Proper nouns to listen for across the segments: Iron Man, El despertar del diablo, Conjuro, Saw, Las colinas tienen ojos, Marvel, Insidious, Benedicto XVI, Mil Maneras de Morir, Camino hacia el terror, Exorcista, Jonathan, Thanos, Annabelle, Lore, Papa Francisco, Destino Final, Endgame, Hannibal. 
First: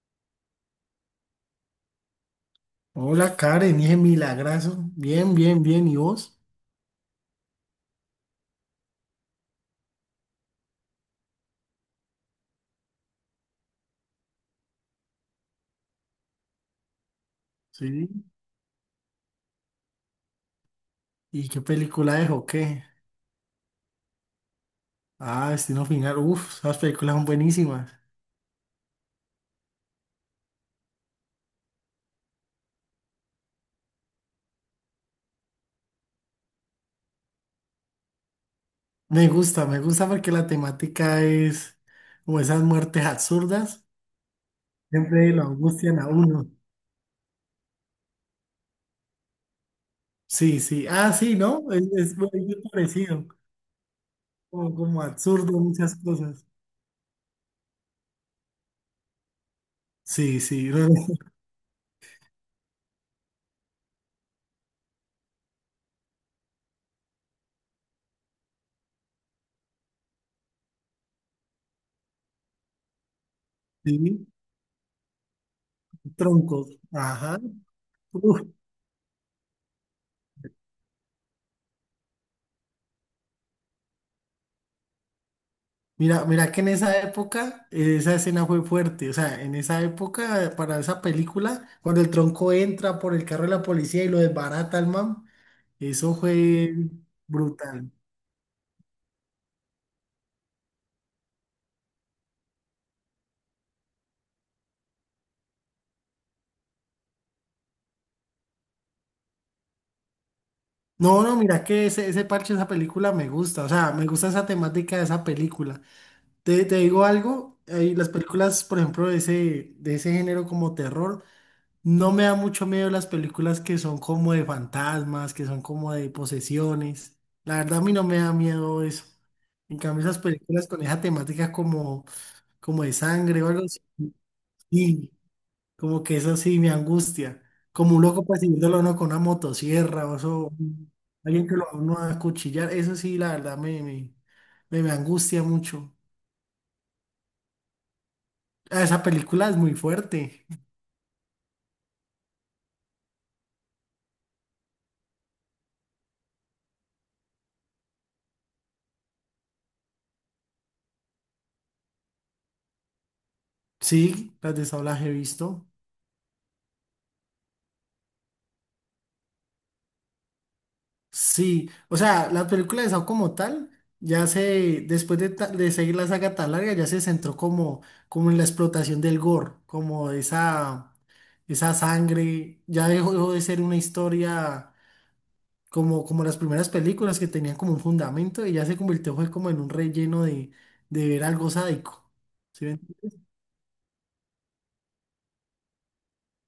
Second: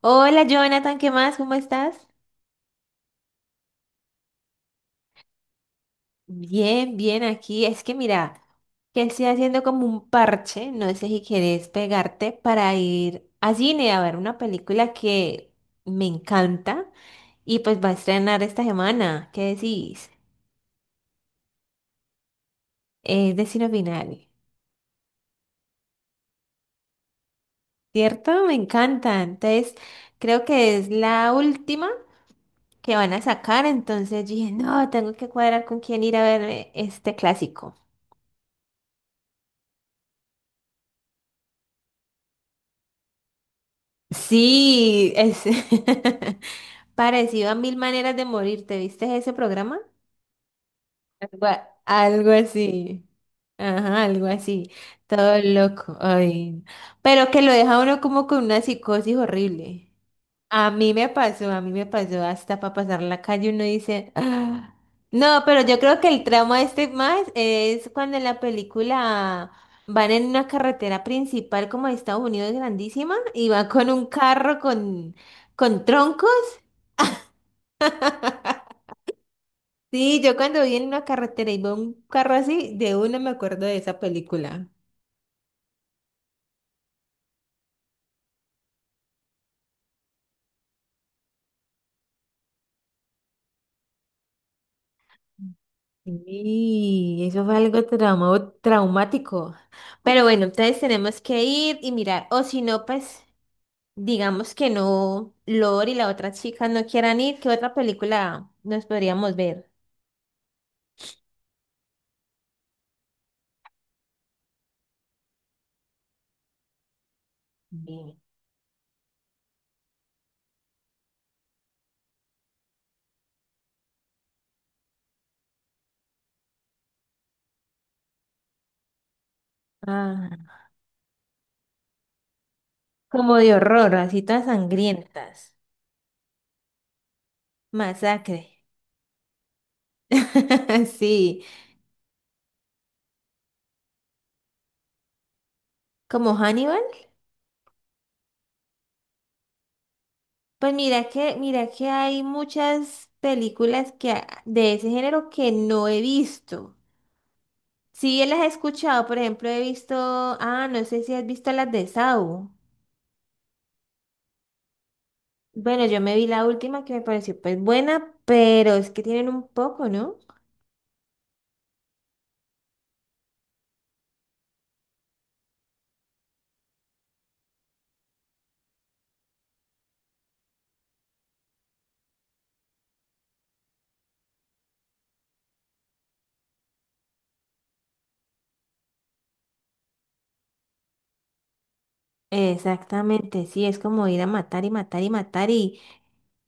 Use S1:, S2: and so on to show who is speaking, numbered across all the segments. S1: Hola Jonathan, ¿qué más? ¿Cómo estás?
S2: Hola Karen, dije milagrazo. Bien, bien, bien. ¿Y vos?
S1: Bien, bien, aquí. Es que mira, que estoy haciendo como un parche, no sé si quieres pegarte para ir a cine a ver una película que me encanta y pues va a
S2: Sí.
S1: estrenar esta semana. ¿Qué decís?
S2: ¿Y qué película es o qué?
S1: Es Destino Final,
S2: Ah, Destino Final. Uf, esas películas son buenísimas.
S1: ¿cierto? Me encanta. Entonces, creo que es la última que van a sacar, entonces dije, no, tengo que cuadrar con quién ir a ver este clásico.
S2: Me gusta porque la temática es como esas muertes absurdas.
S1: Sí,
S2: Siempre
S1: es
S2: lo angustian a uno.
S1: parecido a Mil Maneras de Morir. ¿Te viste ese programa?
S2: Sí, sí. Ah, sí,
S1: Algo,
S2: ¿no? Es muy
S1: algo así.
S2: parecido.
S1: Ajá, algo así.
S2: Como, como
S1: Todo
S2: absurdo
S1: loco.
S2: muchas cosas.
S1: Ay. Pero que lo deja uno como con una psicosis horrible.
S2: Sí, sí.
S1: A mí me pasó, a mí me pasó hasta para pasar la calle uno dice, "Ah". No, pero yo creo que el trauma este más es cuando en la película van en una carretera principal como de Estados Unidos grandísima y va con un
S2: Sí,
S1: carro con troncos.
S2: troncos. Ajá. Uf.
S1: Sí, yo cuando vi en una carretera y veo un carro así, de una me acuerdo de esa película.
S2: Mira, mira que en esa época esa escena fue fuerte, o sea, en esa época para esa película, cuando el tronco entra por el carro de la policía y lo desbarata al man, eso fue
S1: Sí, eso fue algo
S2: brutal.
S1: traumático. Pero bueno, entonces tenemos que ir y mirar, o si no, pues digamos que no, Lore y la otra chica no quieran ir, ¿qué otra película nos podríamos ver?
S2: No, no, mira que ese parche de esa película me gusta, o sea, me gusta esa temática de esa película. Te digo algo, las
S1: Bien.
S2: películas, por ejemplo, de ese género como terror. No me da mucho miedo las películas que son como de fantasmas, que son como de posesiones. La verdad a mí no me da miedo eso. En cambio esas
S1: Ah,
S2: películas con esa temática como, como de
S1: como
S2: sangre o
S1: de
S2: algo así,
S1: horror, así todas
S2: sí,
S1: sangrientas.
S2: como que eso sí me angustia. Como un loco
S1: Masacre.
S2: persiguiéndolo a uno con una motosierra o eso,
S1: Sí,
S2: alguien que lo va a uno a acuchillar, eso sí la verdad me angustia mucho.
S1: como Hannibal.
S2: Ah, esa película es muy fuerte.
S1: Pues mira que hay muchas películas que, de ese género que no he visto. Sí, las he escuchado, por ejemplo, he visto, ah, no sé si has visto las de Saw.
S2: Sí, las de Saw las he visto.
S1: Bueno, yo me vi la última que me pareció pues buena, pero es que tienen un poco, ¿no?
S2: Sí, o sea, la película de Saw como tal, ya se, después de, de seguir la saga tan larga, ya se centró como, como en la explotación del gore, como esa sangre, ya dejó, dejó de ser una historia como, como las primeras películas que tenían como un fundamento y ya se convirtió fue como en un relleno de ver algo sádico. ¿Sí me
S1: Exactamente, sí, es como ir a matar y matar y matar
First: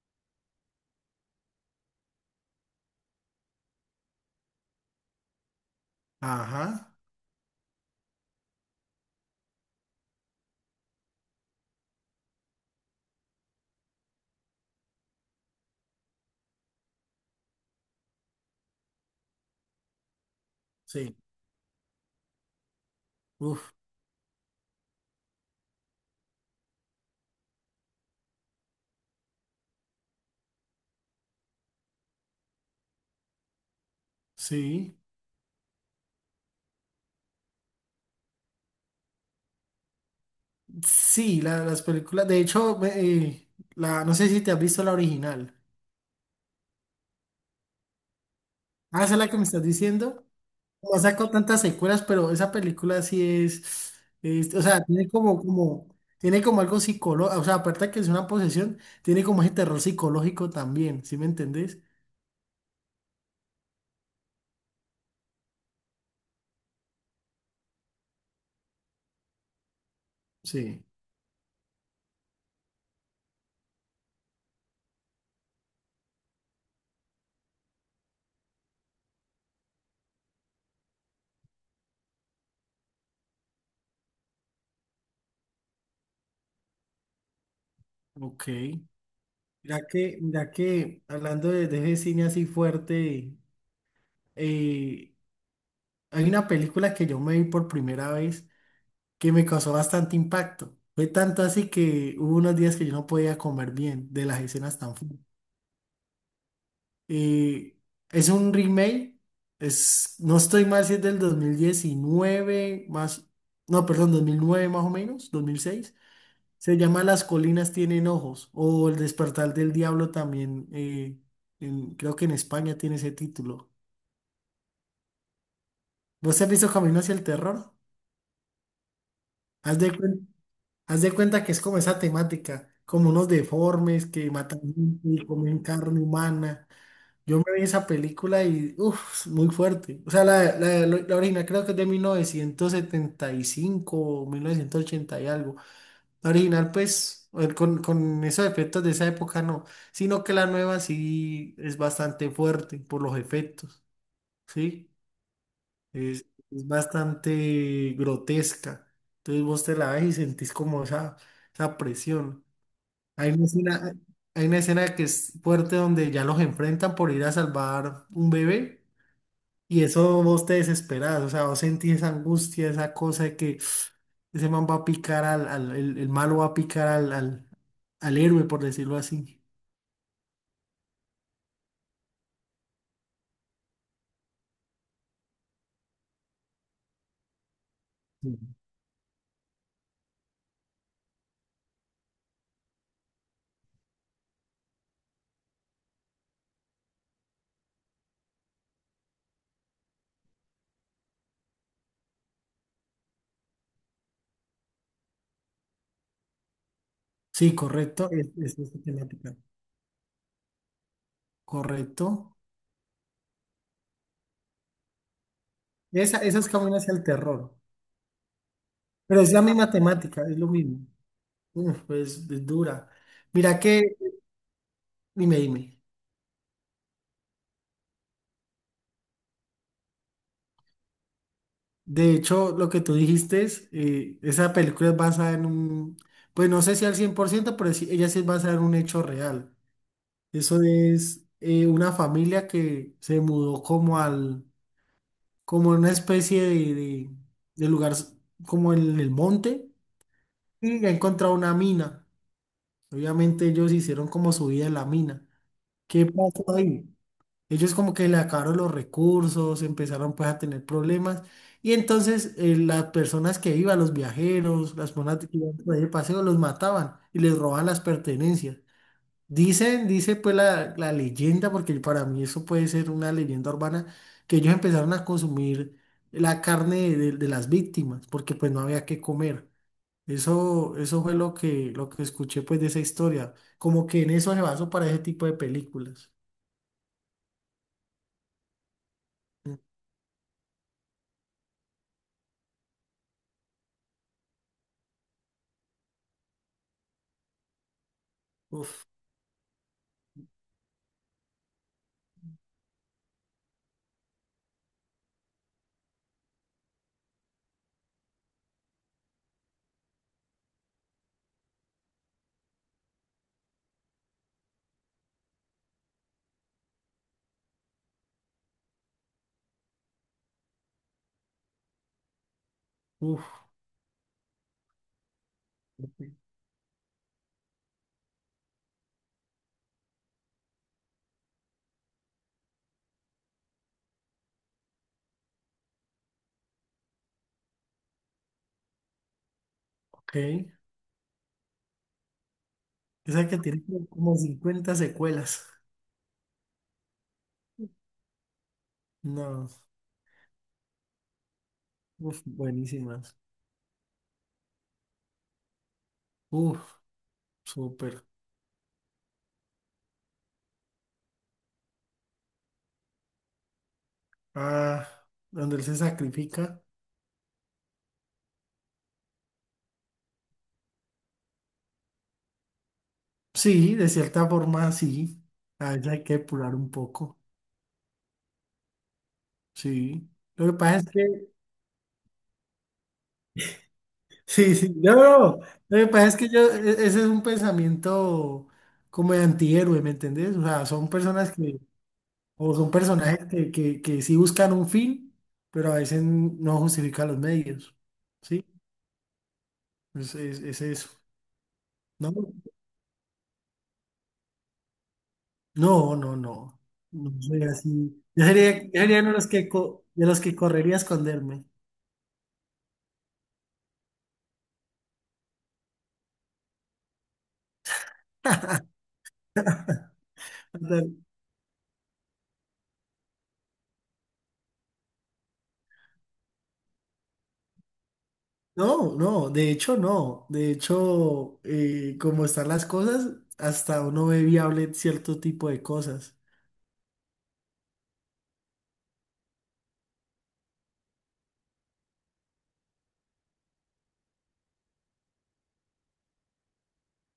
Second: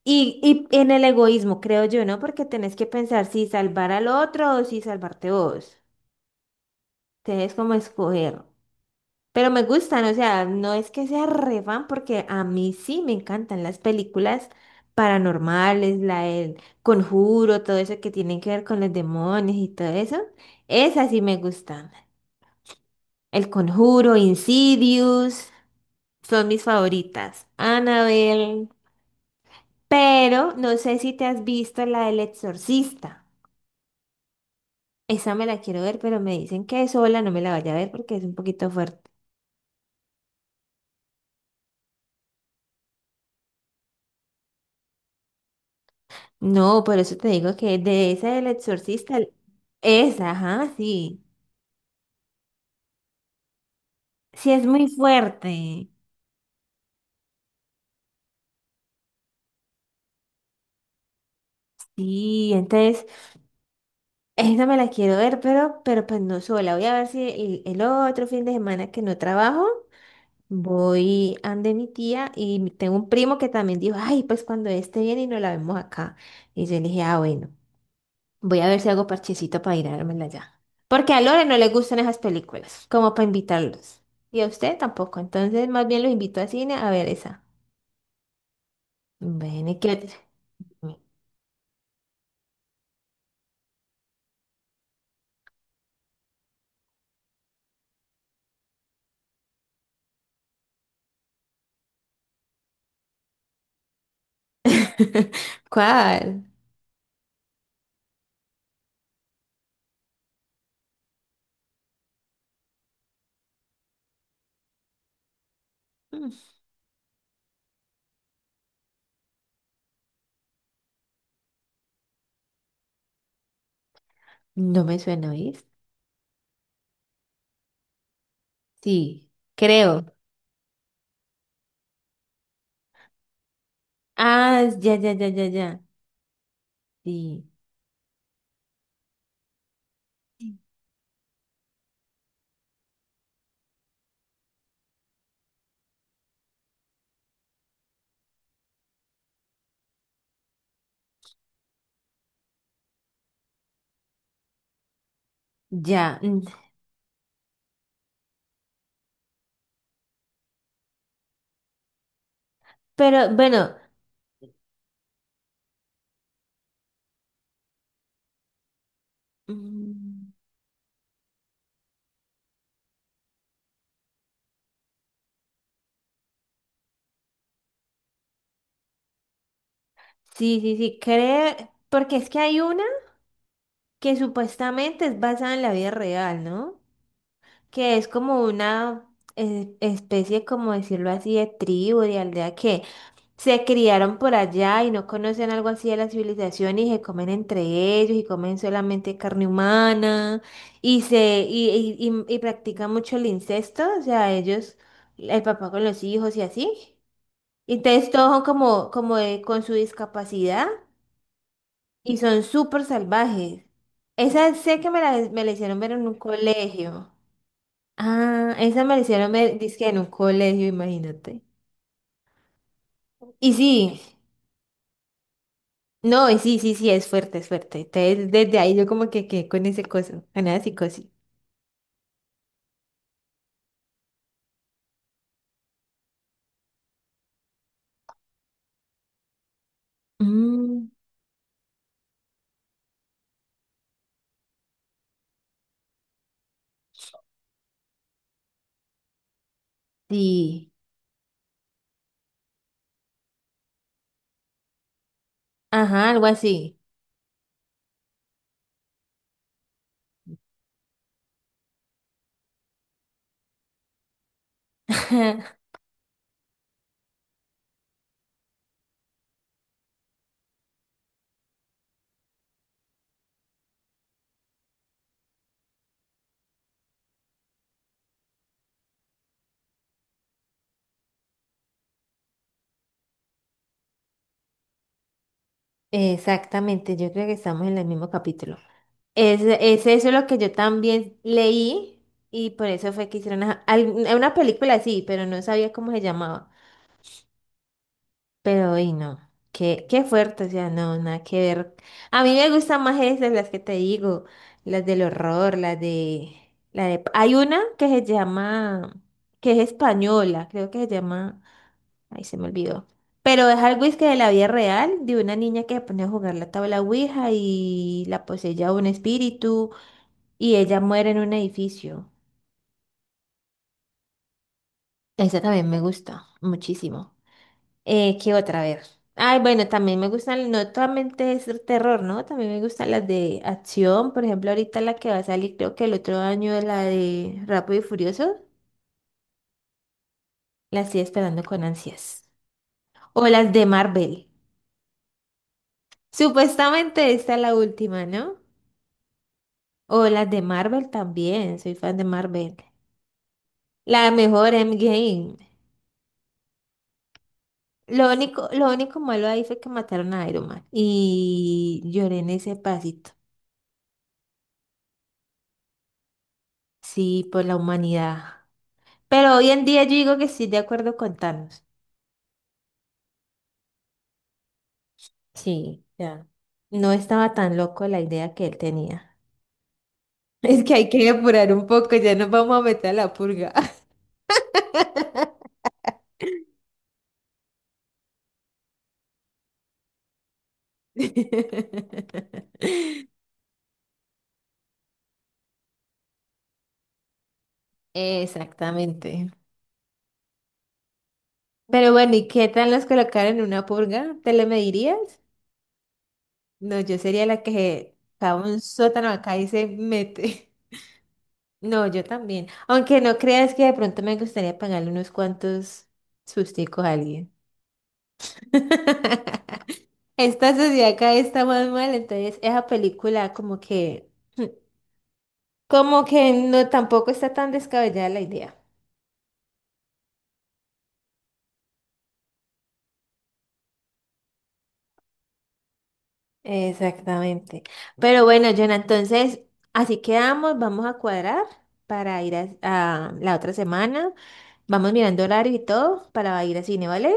S1: y en el egoísmo, creo yo, ¿no? Porque tenés que pensar si salvar al otro o si salvarte vos.
S2: Ajá,
S1: Tenés como escoger. Pero me gustan, o sea, no es que sea re fan porque a mí sí me encantan las películas paranormales, la del Conjuro, todo eso que tienen que ver con los demonios y todo eso. Esas
S2: sí,
S1: sí me gustan. El
S2: uf,
S1: Conjuro, Insidious, son mis favoritas. Annabelle. Pero no sé si te has visto la del Exorcista.
S2: sí,
S1: Esa me la quiero ver, pero me dicen que sola no me la vaya a ver porque es un poquito fuerte.
S2: sí, las películas, de hecho, la, no sé si te has visto la original.
S1: No, por eso te digo que de esa del
S2: Ah, esa
S1: Exorcista,
S2: es la que me estás diciendo.
S1: esa, ajá,
S2: No ha
S1: sí.
S2: sacado tantas secuelas, pero esa película sí es,
S1: Sí,
S2: o
S1: es
S2: sea,
S1: muy
S2: tiene como, como,
S1: fuerte.
S2: tiene como algo psicológico, o sea, aparte de que es una posesión, tiene como ese terror psicológico también, ¿sí me entendés?
S1: Sí, entonces, esa me la quiero ver, pero pues no sola. Voy a ver si el, el otro fin de semana que no trabajo,
S2: Sí,
S1: voy ande mi tía y tengo un primo que también dijo, ay, pues cuando esté bien y nos la vemos acá. Y yo le dije, ah, bueno. Voy a ver si hago parchecito para ir a dármela ya. Porque a Lore no le gustan esas películas, como para invitarlos. Y a usted tampoco, entonces más bien los invito a cine a ver esa.
S2: ok.
S1: Bueno, ¿y qué otra?
S2: Mira que, hablando de ese cine así fuerte, eh, hay una película que yo me vi por primera vez que me causó bastante impacto. Fue tanto así que hubo unos días que yo no podía comer bien de las escenas tan fuertes.
S1: ¿Cuál?
S2: Y es un remake, es, no estoy mal si es del 2019 más, no, perdón, 2009 más o menos, 2006.
S1: Mm.
S2: Se llama Las colinas tienen ojos o El despertar del diablo también, creo que en España tiene ese título.
S1: No me suena, ¿oís?
S2: ¿Vos has visto Camino hacia el terror?
S1: Sí,
S2: Haz de,
S1: creo.
S2: cuen- haz de cuenta que es como esa temática, como unos deformes que matan
S1: Ah, ya,
S2: gente
S1: ya,
S2: y
S1: ya, ya,
S2: comen
S1: ya.
S2: carne humana. Yo
S1: Sí,
S2: me vi esa película y, uff, muy fuerte. O sea, la original creo que es de 1975 o 1980 y algo. La original, pues, con esos efectos de esa época no, sino que la nueva sí es bastante fuerte por los efectos, ¿sí?
S1: ya.
S2: Es,
S1: Mm.
S2: es bastante grotesca. Entonces vos te la ves y sentís como esa presión.
S1: Pero
S2: Hay una
S1: bueno,
S2: escena- hay una escena que es fuerte donde ya los enfrentan por ir a salvar un bebé. Y eso
S1: mm,
S2: vos te desesperás, o sea, vos sentís esa angustia, esa cosa de que ese man va a picar al, el malo va a picar al, al, al héroe, por decirlo así.
S1: sí, sí, sí, creo, porque es que hay una que supuestamente es basada en la vida real, ¿no? Que es
S2: Ujú.
S1: como una especie, como decirlo así, de tribu, de aldea que se criaron por allá y no conocen algo así de la civilización y se comen entre ellos y comen solamente carne humana y se y practican mucho el incesto, o sea, ellos, el papá con los hijos y así.
S2: Sí,
S1: Y entonces
S2: correcto,
S1: todos
S2: es,
S1: son
S2: es esa
S1: como,
S2: temática.
S1: con su discapacidad y
S2: Correcto.
S1: son súper salvajes. Esa sé que me la hicieron ver en un
S2: Esa es hacia el
S1: colegio.
S2: terror,
S1: Ah, esa me la
S2: pero
S1: hicieron,
S2: es la
S1: me
S2: misma
S1: dizque en un
S2: temática, es lo
S1: colegio,
S2: mismo.
S1: imagínate.
S2: Uf, pues es dura.
S1: Y
S2: Mira que,
S1: sí,
S2: dime, dime.
S1: no, y sí, sí, sí, es fuerte, es fuerte. Entonces, desde ahí yo como que quedé con ese coso, con esa psicosis.
S2: De hecho, lo que tú dijiste es, esa película es basada en un, pues no sé si al 100% pero ella sí es basada en un hecho real. Eso
S1: Mm,
S2: es una familia que se mudó como al, como en una especie de, de lugar, como en el monte,
S1: sí,
S2: y ha encontrado una mina. Obviamente ellos hicieron como su vida en la mina. ¿Qué
S1: ajá, algo
S2: pasó
S1: así.
S2: ahí? Ellos como que le acabaron los recursos, empezaron pues a tener problemas, y entonces las personas que iban, los viajeros, las personas que iban por ahí de paseo, los mataban y les robaban las pertenencias. Dicen, dice pues la leyenda, porque para mí eso puede ser una leyenda urbana, que ellos empezaron a consumir la carne de las víctimas, porque pues no había que comer. Eso fue lo que escuché pues de esa historia. Como que en eso se basó para ese tipo de películas.
S1: Exactamente, yo creo que estamos en el mismo capítulo. Es eso lo que yo también leí y por eso fue que hicieron ajá, una película así, pero no sabía cómo se llamaba. Pero
S2: Uf,
S1: hoy no, qué, qué fuerte, o sea, no, nada que ver. A mí me gustan más esas, las que te digo, las del horror, las de, la de... Hay una que se llama, que es española, creo que se llama, ay, se me olvidó. Pero es algo es que de la vida real, de una niña que se pone a jugar la tabla Ouija y la poseía un espíritu y ella muere en un edificio.
S2: uf,
S1: Esa también me gusta muchísimo. ¿Qué otra vez? Ay, bueno, también me gustan, no solamente es terror, ¿no? También me gustan las de acción. Por ejemplo, ahorita la que va a salir, creo que el otro año la de Rápido y Furioso.
S2: ok.
S1: La estoy esperando con ansias. O
S2: Esa que
S1: las
S2: tiene
S1: de
S2: como
S1: Marvel.
S2: 50 secuelas.
S1: Supuestamente esta es la última, ¿no?
S2: No,
S1: O las de Marvel también. Soy fan de
S2: uf,
S1: Marvel.
S2: buenísimas.
S1: La mejor Endgame.
S2: Uf, súper.
S1: Lo único malo ahí fue que mataron a Iron Man. Y lloré en ese pasito.
S2: Ah, donde él se sacrifica.
S1: Sí, por la humanidad. Pero hoy en día yo digo que sí, de acuerdo con Thanos.
S2: Sí, de cierta forma sí. A
S1: Sí,
S2: veces hay que
S1: ya.
S2: depurar un
S1: No
S2: poco.
S1: estaba tan loco la idea que él tenía.
S2: Sí. Lo que
S1: Es que
S2: pasa
S1: hay
S2: es
S1: que
S2: que,
S1: apurar un poco, ya nos vamos a meter a la purga.
S2: sí, sí, no, no. Lo que pasa es que yo, ese es un pensamiento como de antihéroe, ¿me entendés? O sea, son personas que, o son personajes que, que sí buscan un fin, pero a veces no justifican los medios. Sí,
S1: Exactamente.
S2: es eso.
S1: Pero bueno, ¿y
S2: No,
S1: qué tal nos colocaron en una purga? ¿Te le medirías?
S2: no, no, no.
S1: No, yo
S2: No
S1: sería la
S2: soy
S1: que
S2: así.
S1: cava un
S2: Yo sería
S1: sótano
S2: uno de los
S1: acá y
S2: que,
S1: se
S2: de los que
S1: mete.
S2: correría a esconderme.
S1: No, yo también. Aunque no creas que de pronto me gustaría pagarle unos cuantos susticos a alguien. Esta sociedad acá está más mal, entonces esa película como que, como que no tampoco está tan descabellada la idea.
S2: No, no, de hecho no. De hecho, como están las cosas, hasta uno ve viable cierto tipo de cosas,
S1: Exactamente. Pero bueno, Jonah, entonces así quedamos, vamos a cuadrar para ir a la otra semana. Vamos mirando horario y todo para ir al cine, ¿vale?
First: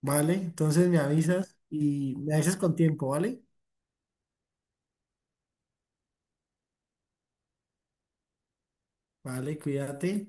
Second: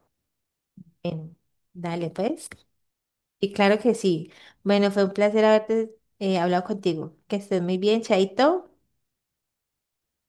S2: ¿vale? Entonces me
S1: Em,
S2: avisas
S1: Dale,
S2: y me
S1: pues.
S2: avisas con tiempo, ¿vale?
S1: Y claro que sí. Bueno, fue un placer haberte hablado contigo. Que estés muy bien, Chaito.
S2: Vale, cuídate.